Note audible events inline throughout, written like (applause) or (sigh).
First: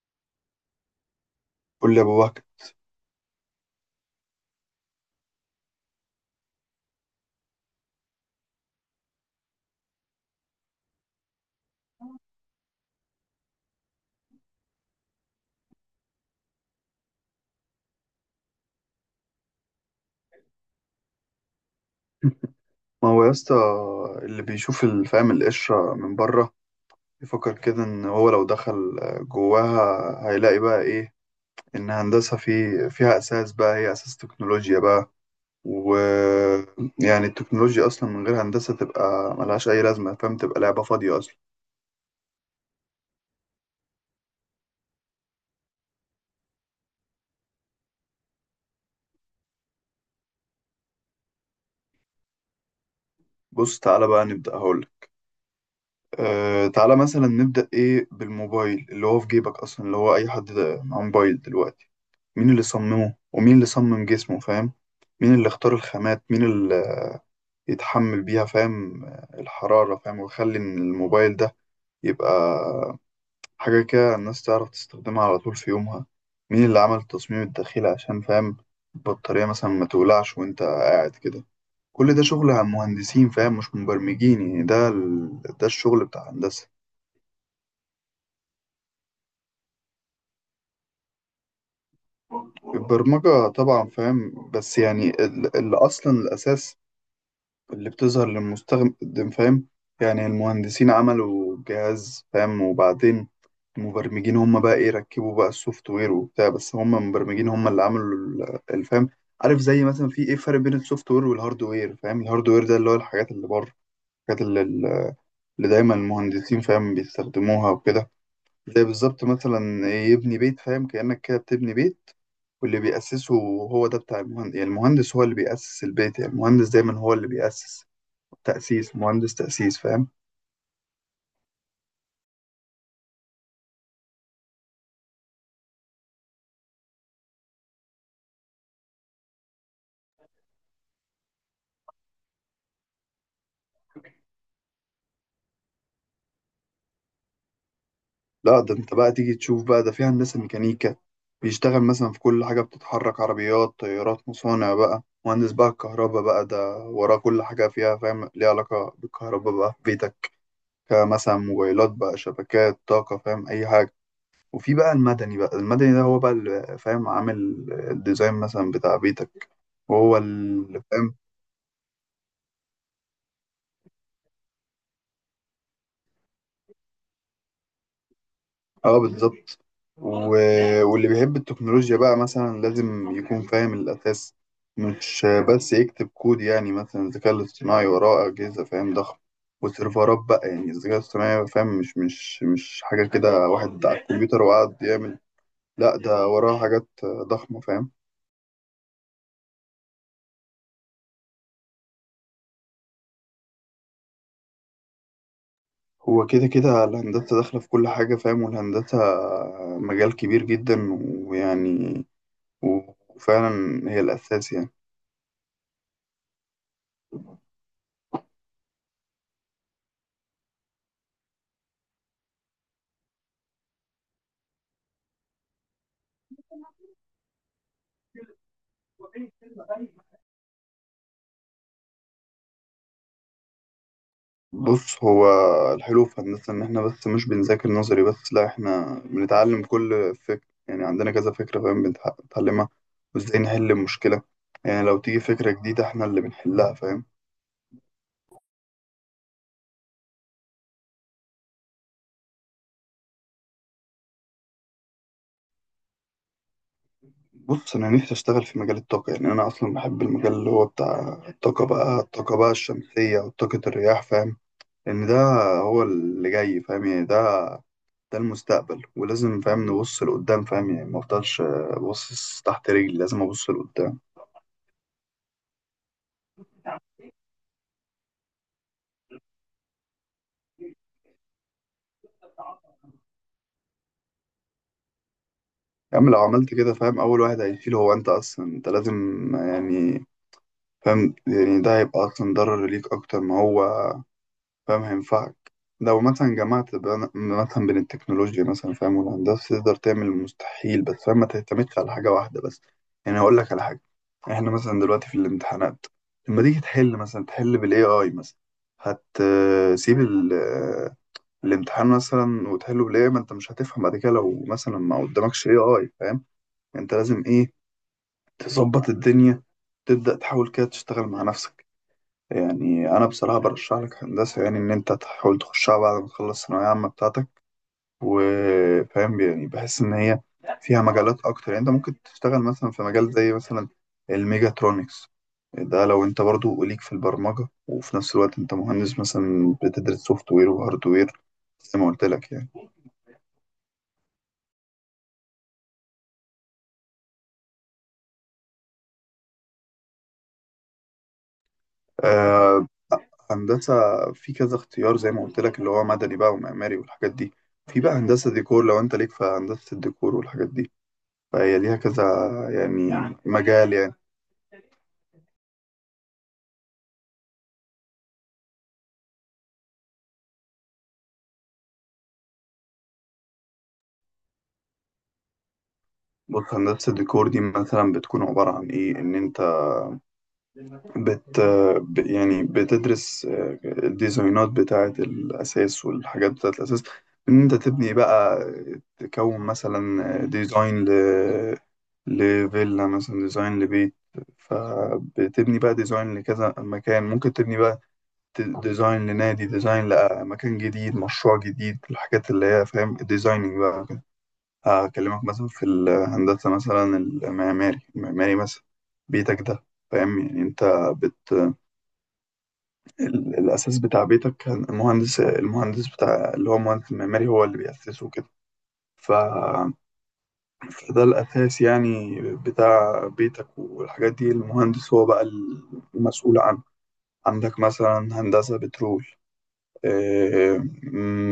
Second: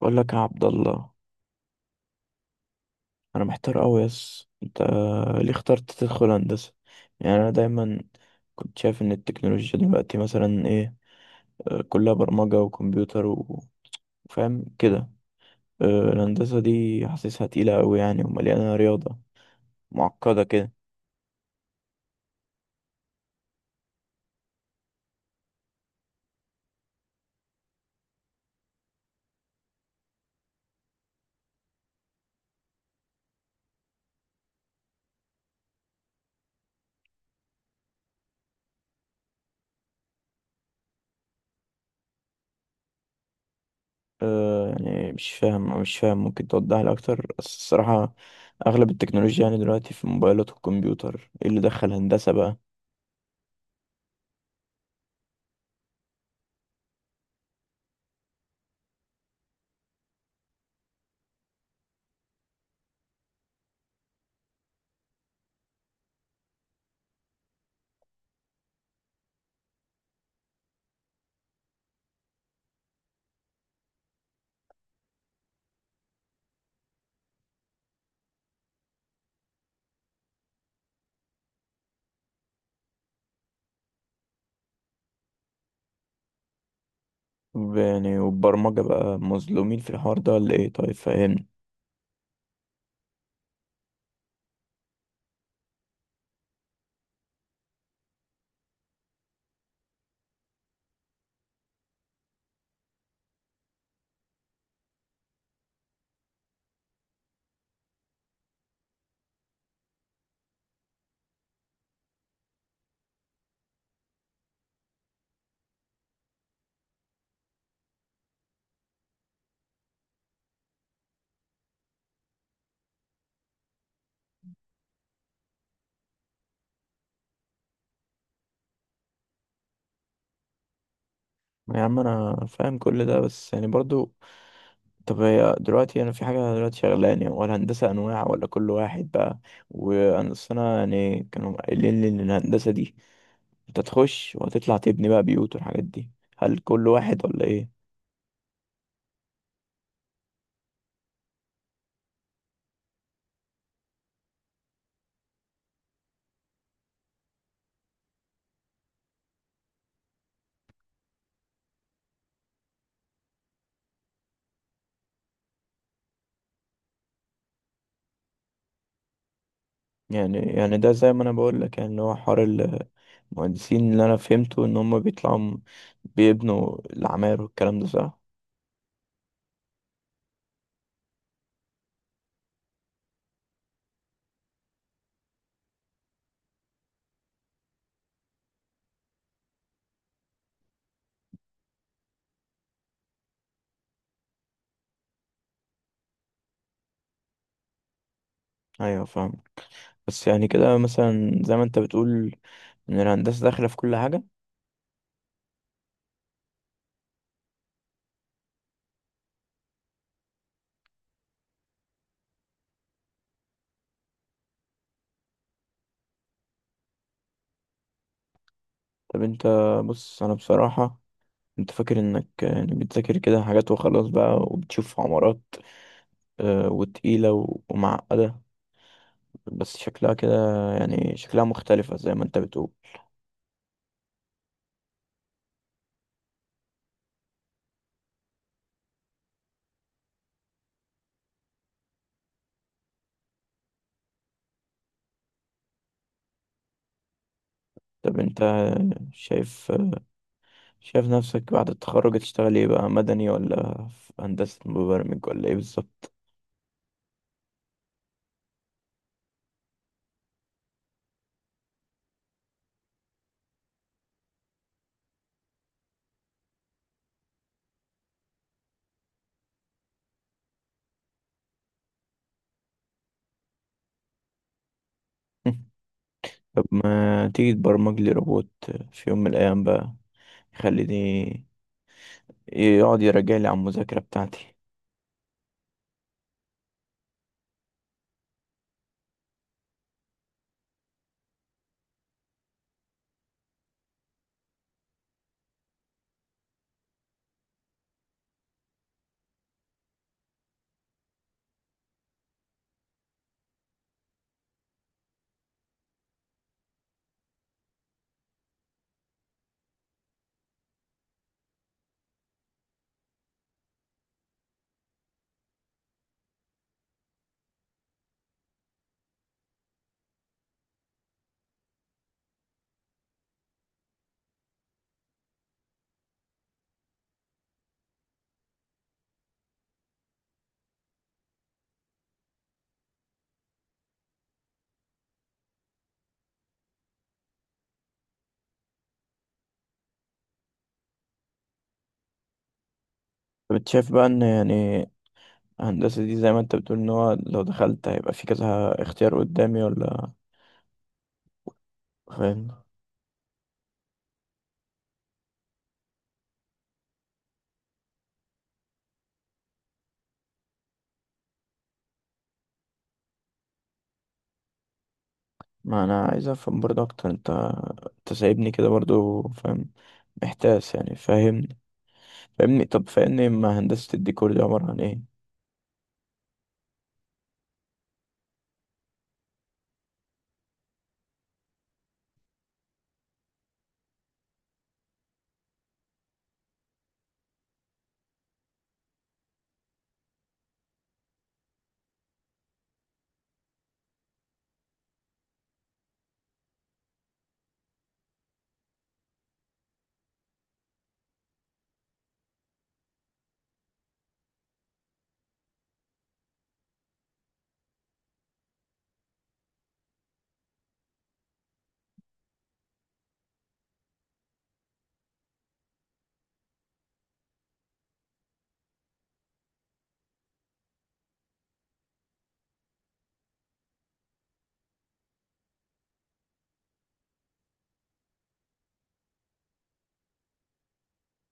بقول لك يا عبد الله، قول لي يا ابو بكر. انا محتار قوي. يس انت ليه اخترت تدخل هندسه؟ يعني انا دايما كنت شايف ان التكنولوجيا دلوقتي مثلا ايه، كلها برمجه وكمبيوتر وفاهم كده. آه، الهندسه دي حاسسها تقيله قوي يعني ومليانه رياضه معقده كده. ما هو يا اسطى، اللي بيشوف الفهم القشره من بره بيفكر كده ان هو لو دخل جواها هيلاقي بقى ايه. ان هندسه فيها اساس بقى، هي اساس تكنولوجيا بقى. و يعني التكنولوجيا اصلا من غير هندسه تبقى ملهاش اي لازمه فاهم، تبقى لعبه فاضيه اصلا. يعني مش فاهم، ممكن توضح لي اكتر بس الصراحه. اغلب التكنولوجيا يعني دلوقتي في الموبايلات والكمبيوتر، ايه اللي دخل هندسه بقى؟ بص تعالى بقى نبدا، هقول تعالى مثلا نبدا ايه بالموبايل اللي هو في جيبك اصلا، اللي هو اي حد معاه موبايل دلوقتي. مين اللي صممه ومين اللي صمم جسمه فاهم؟ مين اللي اختار الخامات، مين اللي يتحمل بيها فاهم الحرارة، فاهم، ويخلي إن الموبايل ده يبقى حاجة كده الناس تعرف تستخدمها على طول في يومها. مين اللي عمل التصميم الداخلي عشان فاهم البطارية مثلا ما تولعش وانت قاعد كده. كل ده شغل عن مهندسين فاهم، مش مبرمجين. يعني ده ده الشغل بتاع الهندسة. يعني والبرمجه بقى مظلومين في الحوار ده ولا ايه؟ طيب فاهم. البرمجة طبعا فاهم، بس يعني اللي أصلا الأساس اللي بتظهر للمستخدم فاهم. يعني المهندسين عملوا جهاز فاهم، وبعدين المبرمجين هم بقى ايه، ركبوا بقى السوفت وير وبتاع، بس هم المبرمجين هم اللي عملوا الفهم. عارف زي مثلا في ايه فرق بين السوفت وير والهارد وير، فاهم الهارد وير ده اللي هو الحاجات اللي بره، الحاجات اللي دايما المهندسين فاهم بيستخدموها وكده. زي بالظبط مثلا إيه، يبني بيت فاهم، كأنك كده بتبني بيت، واللي بيأسسه هو ده بتاع المهندس. يعني المهندس هو اللي بيأسس البيت، يعني المهندس دايما هو اللي بيأسس. تأسيس مهندس، تأسيس فاهم. يا عم انا فاهم كل ده بس يعني برضو، طب هي دلوقتي انا في حاجه دلوقتي شغلاني، يعني ولا هندسه انواع ولا كل واحد بقى؟ وانا أصل انا يعني كانوا قايلين لي ان الهندسه دي انت تخش وهتطلع تبني بقى بيوت والحاجات دي. هل كل واحد ولا ايه؟ لا ده انت بقى تيجي تشوف بقى، ده في هندسة ميكانيكا بيشتغل مثلا في كل حاجة بتتحرك، عربيات طيارات مصانع بقى. مهندس بقى الكهرباء بقى ده وراه كل حاجة فيها فاهم، ليها علاقة بالكهرباء بقى، في بيتك مثلا، موبايلات بقى، شبكات طاقة فاهم أي حاجة. وفي بقى المدني، بقى المدني ده هو بقى اللي فاهم عامل الديزاين مثلا بتاع بيتك، وهو يعني اللي ده زي فاهم. ما انا بقول لك، يعني اللي هو حوار المهندسين، اللي انا فهمته ان هم بيطلعوا بيبنوا العماير والكلام ده، صح؟ اه بالظبط. و... واللي بيحب التكنولوجيا بقى مثلا لازم يكون فاهم الأساس، مش بس يكتب كود. يعني مثلا الذكاء الاصطناعي وراه أجهزة فاهم ضخم وسيرفرات بقى. يعني الذكاء الاصطناعي فاهم مش حاجة كده واحد على الكمبيوتر وقعد يعمل، لا ده وراه حاجات ضخمة فاهم. ايوه فاهم. بس يعني كده مثلا زي ما انت بتقول ان الهندسه داخله في كل حاجه. هو كده كده الهندسة داخلة في كل حاجة فاهم، والهندسة مجال كبير جدا ويعني، وفعلا هي الأساس. طب انت، بص انا بصراحة انت فاكر انك يعني بتذاكر كده حاجات وخلاص بقى وبتشوف عمارات، وتقيلة ومعقدة، يعني بس شكلها كده. يعني شكلها مختلفة زي ما انت بتقول. بص هو الحلو في هندسة إن إحنا بس مش بنذاكر نظري بس، لأ إحنا بنتعلم كل فكرة. يعني عندنا كذا فكرة فاهم بنتعلمها وإزاي نحل المشكلة. يعني لو تيجي فكرة جديدة إحنا اللي بنحلها فاهم. طب انت شايف شايف نفسك بعد التخرج تشتغل ايه بقى؟ مدني ولا في هندسة مبرمج ولا ايه بالظبط؟ بص أنا نفسي أشتغل في مجال الطاقة، يعني أنا أصلا بحب المجال اللي هو بتاع الطاقة بقى، الطاقة بقى الشمسية وطاقة الرياح فاهم. لأن ده هو اللي جاي فاهم، يعني ده المستقبل، ولازم فاهم نبص لقدام فاهم، يعني مفضلش باصص تحت رجلي، لازم أبص (laughs) طب ما تيجي تبرمج لي روبوت في يوم من الايام بقى؟ لقدام. يخليني يقعد يراجع لي على المذاكرة بتاعتي. يا عم لو عملت كده فاهم، أول واحد هيشيل هو أنت أصلا، أنت لازم يعني فاهم، يعني ده هيبقى أصلا ضرر ليك أكتر ما هو فاهم هينفعك. لو مثلا جمعت مثلا بين التكنولوجيا مثلا فاهم والهندسة تقدر تعمل المستحيل، بس فاهم ما تعتمدش على حاجة واحدة بس. يعني هقول لك على حاجة، إحنا مثلا دلوقتي في الامتحانات لما تيجي تحل مثلا تحل بال AI مثلا، هتسيب الامتحان مثلا وتحله بالاي، ما انت مش هتفهم بعد كده. لو مثلا ما قدامكش اي اي فاهم، انت لازم ايه، تظبط الدنيا، تبدأ تحاول كده تشتغل مع نفسك. يعني أنا بصراحة برشح لك هندسة، يعني إن أنت تحاول تخشها بعد ما تخلص الثانوية العامة بتاعتك. وفاهم يعني بحس إن هي فيها مجالات أكتر. يعني أنت ممكن تشتغل مثلا في مجال زي مثلا الميجاترونكس، ده لو أنت برضو ليك في البرمجة، وفي نفس الوقت أنت مهندس مثلا بتدرس سوفت وير وهارد وير، زي ما قلت لك يعني. طب انت شايف بقى ان يعني هندسة دي زي ما انت بتقول، ان هو لو دخلت هيبقى في كذا اختيار قدامي ولا؟ فاهم؟ آه، هندسة في كذا اختيار زي ما قلت لك، اللي هو مدني بقى ومعماري والحاجات دي. في بقى هندسة ديكور، لو انت ليك في هندسة الديكور والحاجات دي، فهي ليها كذا يعني مجال يعني. ما انا عايز افهم برضه اكتر. انت انت سايبني كده برضه، فاهم؟ محتاس يعني، فاهم؟ فاهمني، طب فاهمني، ما هندسة الديكور دي عبارة عن ايه؟ بص هندسة الديكور دي مثلا بتكون عبارة عن ايه، ان انت بت يعني بتدرس الديزاينات بتاعة الأساس والحاجات بتاعة الأساس، إن أنت تبني بقى، تكون مثلا ديزاين لفيلا مثلا، ديزاين لبيت. فبتبني بقى ديزاين لكذا مكان، ممكن تبني بقى ديزاين لنادي، ديزاين لمكان جديد، مشروع جديد، الحاجات اللي هي فاهم الديزايننج بقى وكده. هكلمك مثلا في الهندسة مثلا المعماري مثلا بيتك ده فاهم يعني انت، الأساس بتاع بيتك كان المهندس بتاع اللي هو المهندس المعماري هو اللي بيأسسه كده. ف... فده الأساس يعني بتاع بيتك والحاجات دي، المهندس هو بقى المسؤول عنه. عندك مثلا هندسة بترول، آه،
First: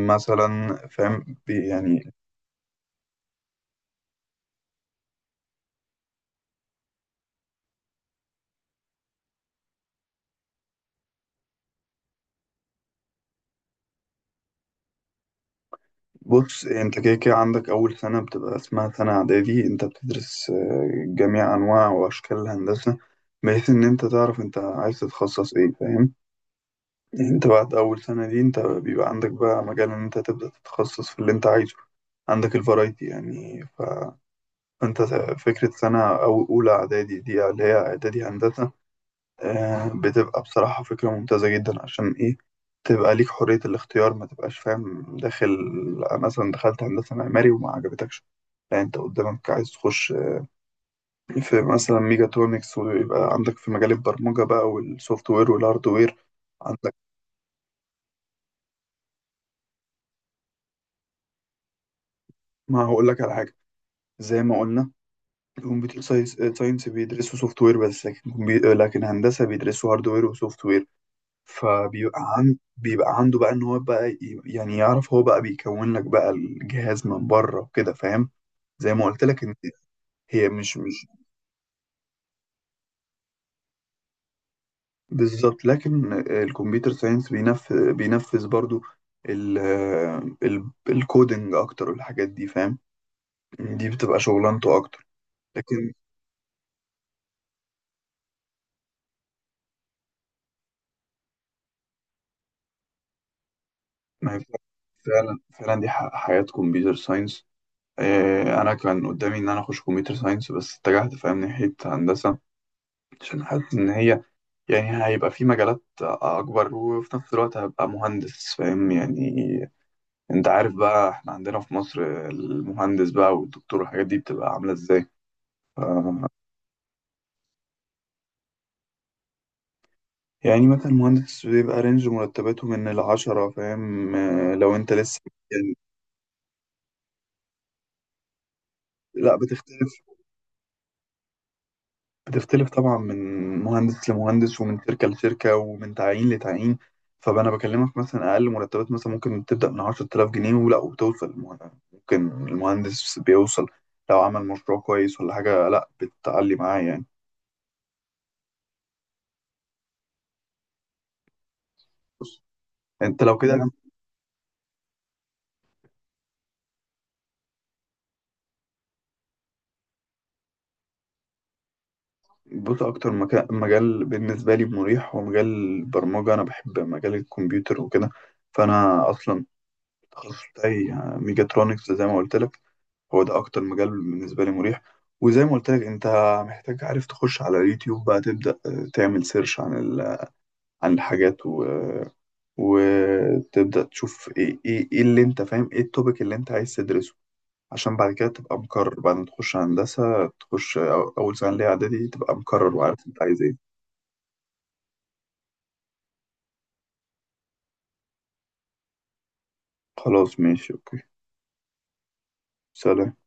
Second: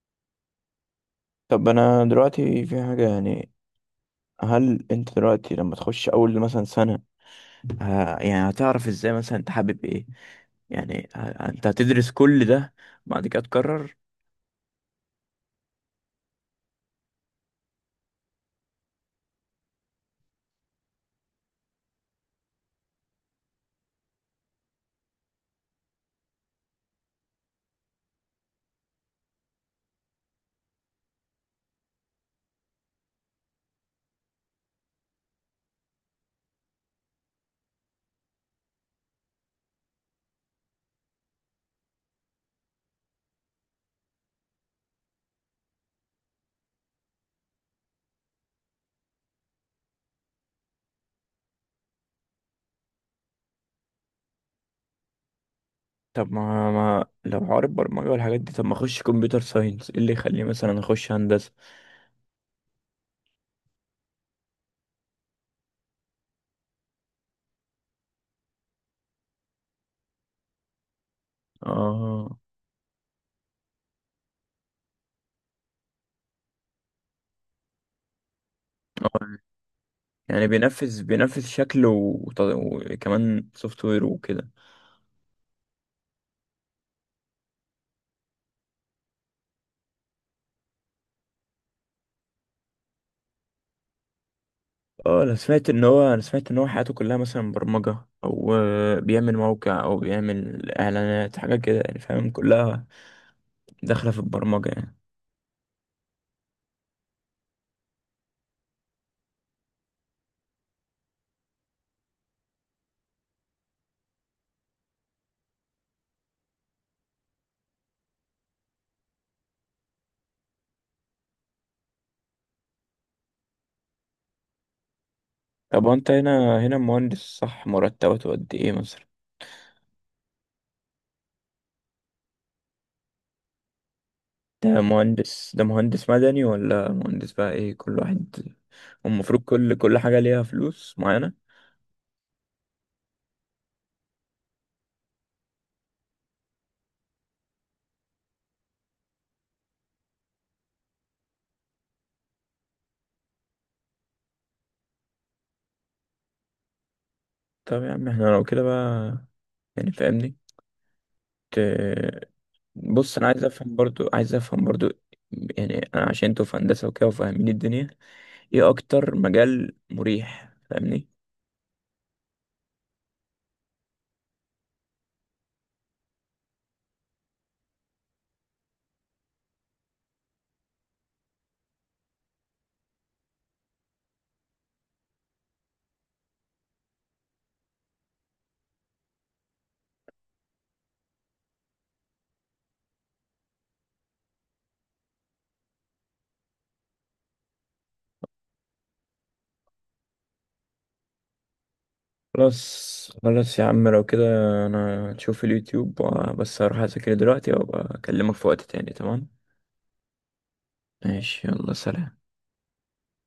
مثلا فاهم طب انا يعني. دلوقتي في حاجة يعني، هل انت دلوقتي لما تخش اول مثلا سنة، يعني هتعرف ازاي مثلا انت حابب ايه؟ يعني انت هتدرس كل ده بعد كده تقرر؟ بص انت كده كده عندك أول سنة بتبقى اسمها سنة إعدادي، انت بتدرس جميع أنواع وأشكال الهندسة، بحيث إن انت تعرف انت عايز تتخصص ايه فاهم. انت بعد اول سنة دي انت بيبقى عندك بقى مجال ان انت تبدأ تتخصص في اللي انت عايزه. عندك الفرايتي يعني، فانت فكرة سنة او اولى اعدادي دي اللي هي اعدادي هندسة، بتبقى بصراحة فكرة ممتازة جدا. عشان ايه؟ تبقى ليك حرية الاختيار، ما تبقاش فاهم داخل مثلا دخلت هندسة معماري وما عجبتكش. لا انت قدامك عايز تخش في مثلا ميجاترونكس، ويبقى عندك في مجال البرمجة بقى والسوفت وير والهارد وير. طب ما عندك ما لو عارف برمجة والحاجات دي، طب ما اخش كمبيوتر ساينس؟ ايه اللي يخليه مثلا اخش هندسة؟ ما هقول لك على حاجة، زي ما قلنا كمبيوتر ساينس، ساينس بيدرسوا سوفت وير بس، لكن لكن هندسه بيدرسوا هارد وير وسوفت وير. فبيبقى اه، بيبقى عنده بقى ان هو بقى يعني يعرف هو بقى بيكون لك بقى الجهاز من بره وكده فاهم. زي ما قلت اه، لك ان يعني هي مش بينفذ مش بينفذ شكل وكمان سوفت وير وكده؟ بالظبط، لكن الكمبيوتر ساينس بينفذ برضو ال... الكودينج اكتر والحاجات دي فاهم، دي بتبقى شغلانته اكتر. اه، انا سمعت ان لكن هو انا سمعت ان هو حياته كلها مثلا برمجة او بيعمل موقع او بيعمل اعلانات حاجة كده يعني، فاهم؟ كلها داخلة في ما هي البرمجة يعني. فعلا فعلا دي حياة كمبيوتر ساينس. انا كان قدامي ان انا اخش كمبيوتر ساينس بس اتجهت فاهم ناحيه هندسه، عشان حاسس ان هي يعني هيبقى في مجالات اكبر، وفي نفس الوقت هبقى مهندس فاهم يعني. انت عارف بقى احنا عندنا في مصر المهندس بقى والدكتور والحاجات دي بتبقى عامله ازاي. ف- طب وانت هنا مهندس، صح؟ مرتباته قد ايه مثلا؟ يعني مثلا مهندس بيبقى رينج مرتباته من العشرة فاهم، لو ده انت لسه مهندس ده يعني. مهندس مدني ولا مهندس بقى ايه كل واحد؟ لا المفروض كل بتختلف، حاجة ليها فلوس معينة. بتختلف طبعا من مهندس لمهندس، ومن شركة لشركة، ومن تعيين لتعيين. فأنا بكلمك مثلا أقل مرتبات مثلا ممكن تبدأ من 10,000 جنيه ولا، وتوصل ممكن المهندس بيوصل لو عمل مشروع كويس ولا حاجة، لا بتعلي معاه يعني. طب يا عم احنا لو كده بقى، يعني فاهمني، ت- بص بص أنت انا لو عايز كده انا، افهم برضو عايز افهم برضو يعني انا عشان انتوا في هندسة وكده وفاهمين الدنيا، ايه اكتر مجال مريح؟ فاهمني. بص أكتر مجال بالنسبة لي مريح هو مجال البرمجة، أنا بحب مجال الكمبيوتر وكده. فأنا أصلا التخصص بتاعي ميجاترونكس زي ما قلت لك، هو ده اكتر مجال بالنسبه لي مريح. وزي ما قلت لك انت محتاج عارف تخش على اليوتيوب بقى، تبدا تعمل سيرش عن عن الحاجات وتبدا تشوف ايه ايه إيه اللي انت فاهم ايه التوبيك اللي انت عايز تدرسه. عشان بعد كده تبقى مقرر بعد ما تخش هندسه، تخش اول سنه ليها اعدادي، تبقى مقرر وعارف خلاص، انت عايز ايه. خلاص يا عم، لو كده انا هشوف اليوتيوب، بس هروح اذاكر دلوقتي وابقى اكلمك في وقت تاني، تمام؟ خلاص ماشي اوكي. ماشي، يلا سلام. سلام.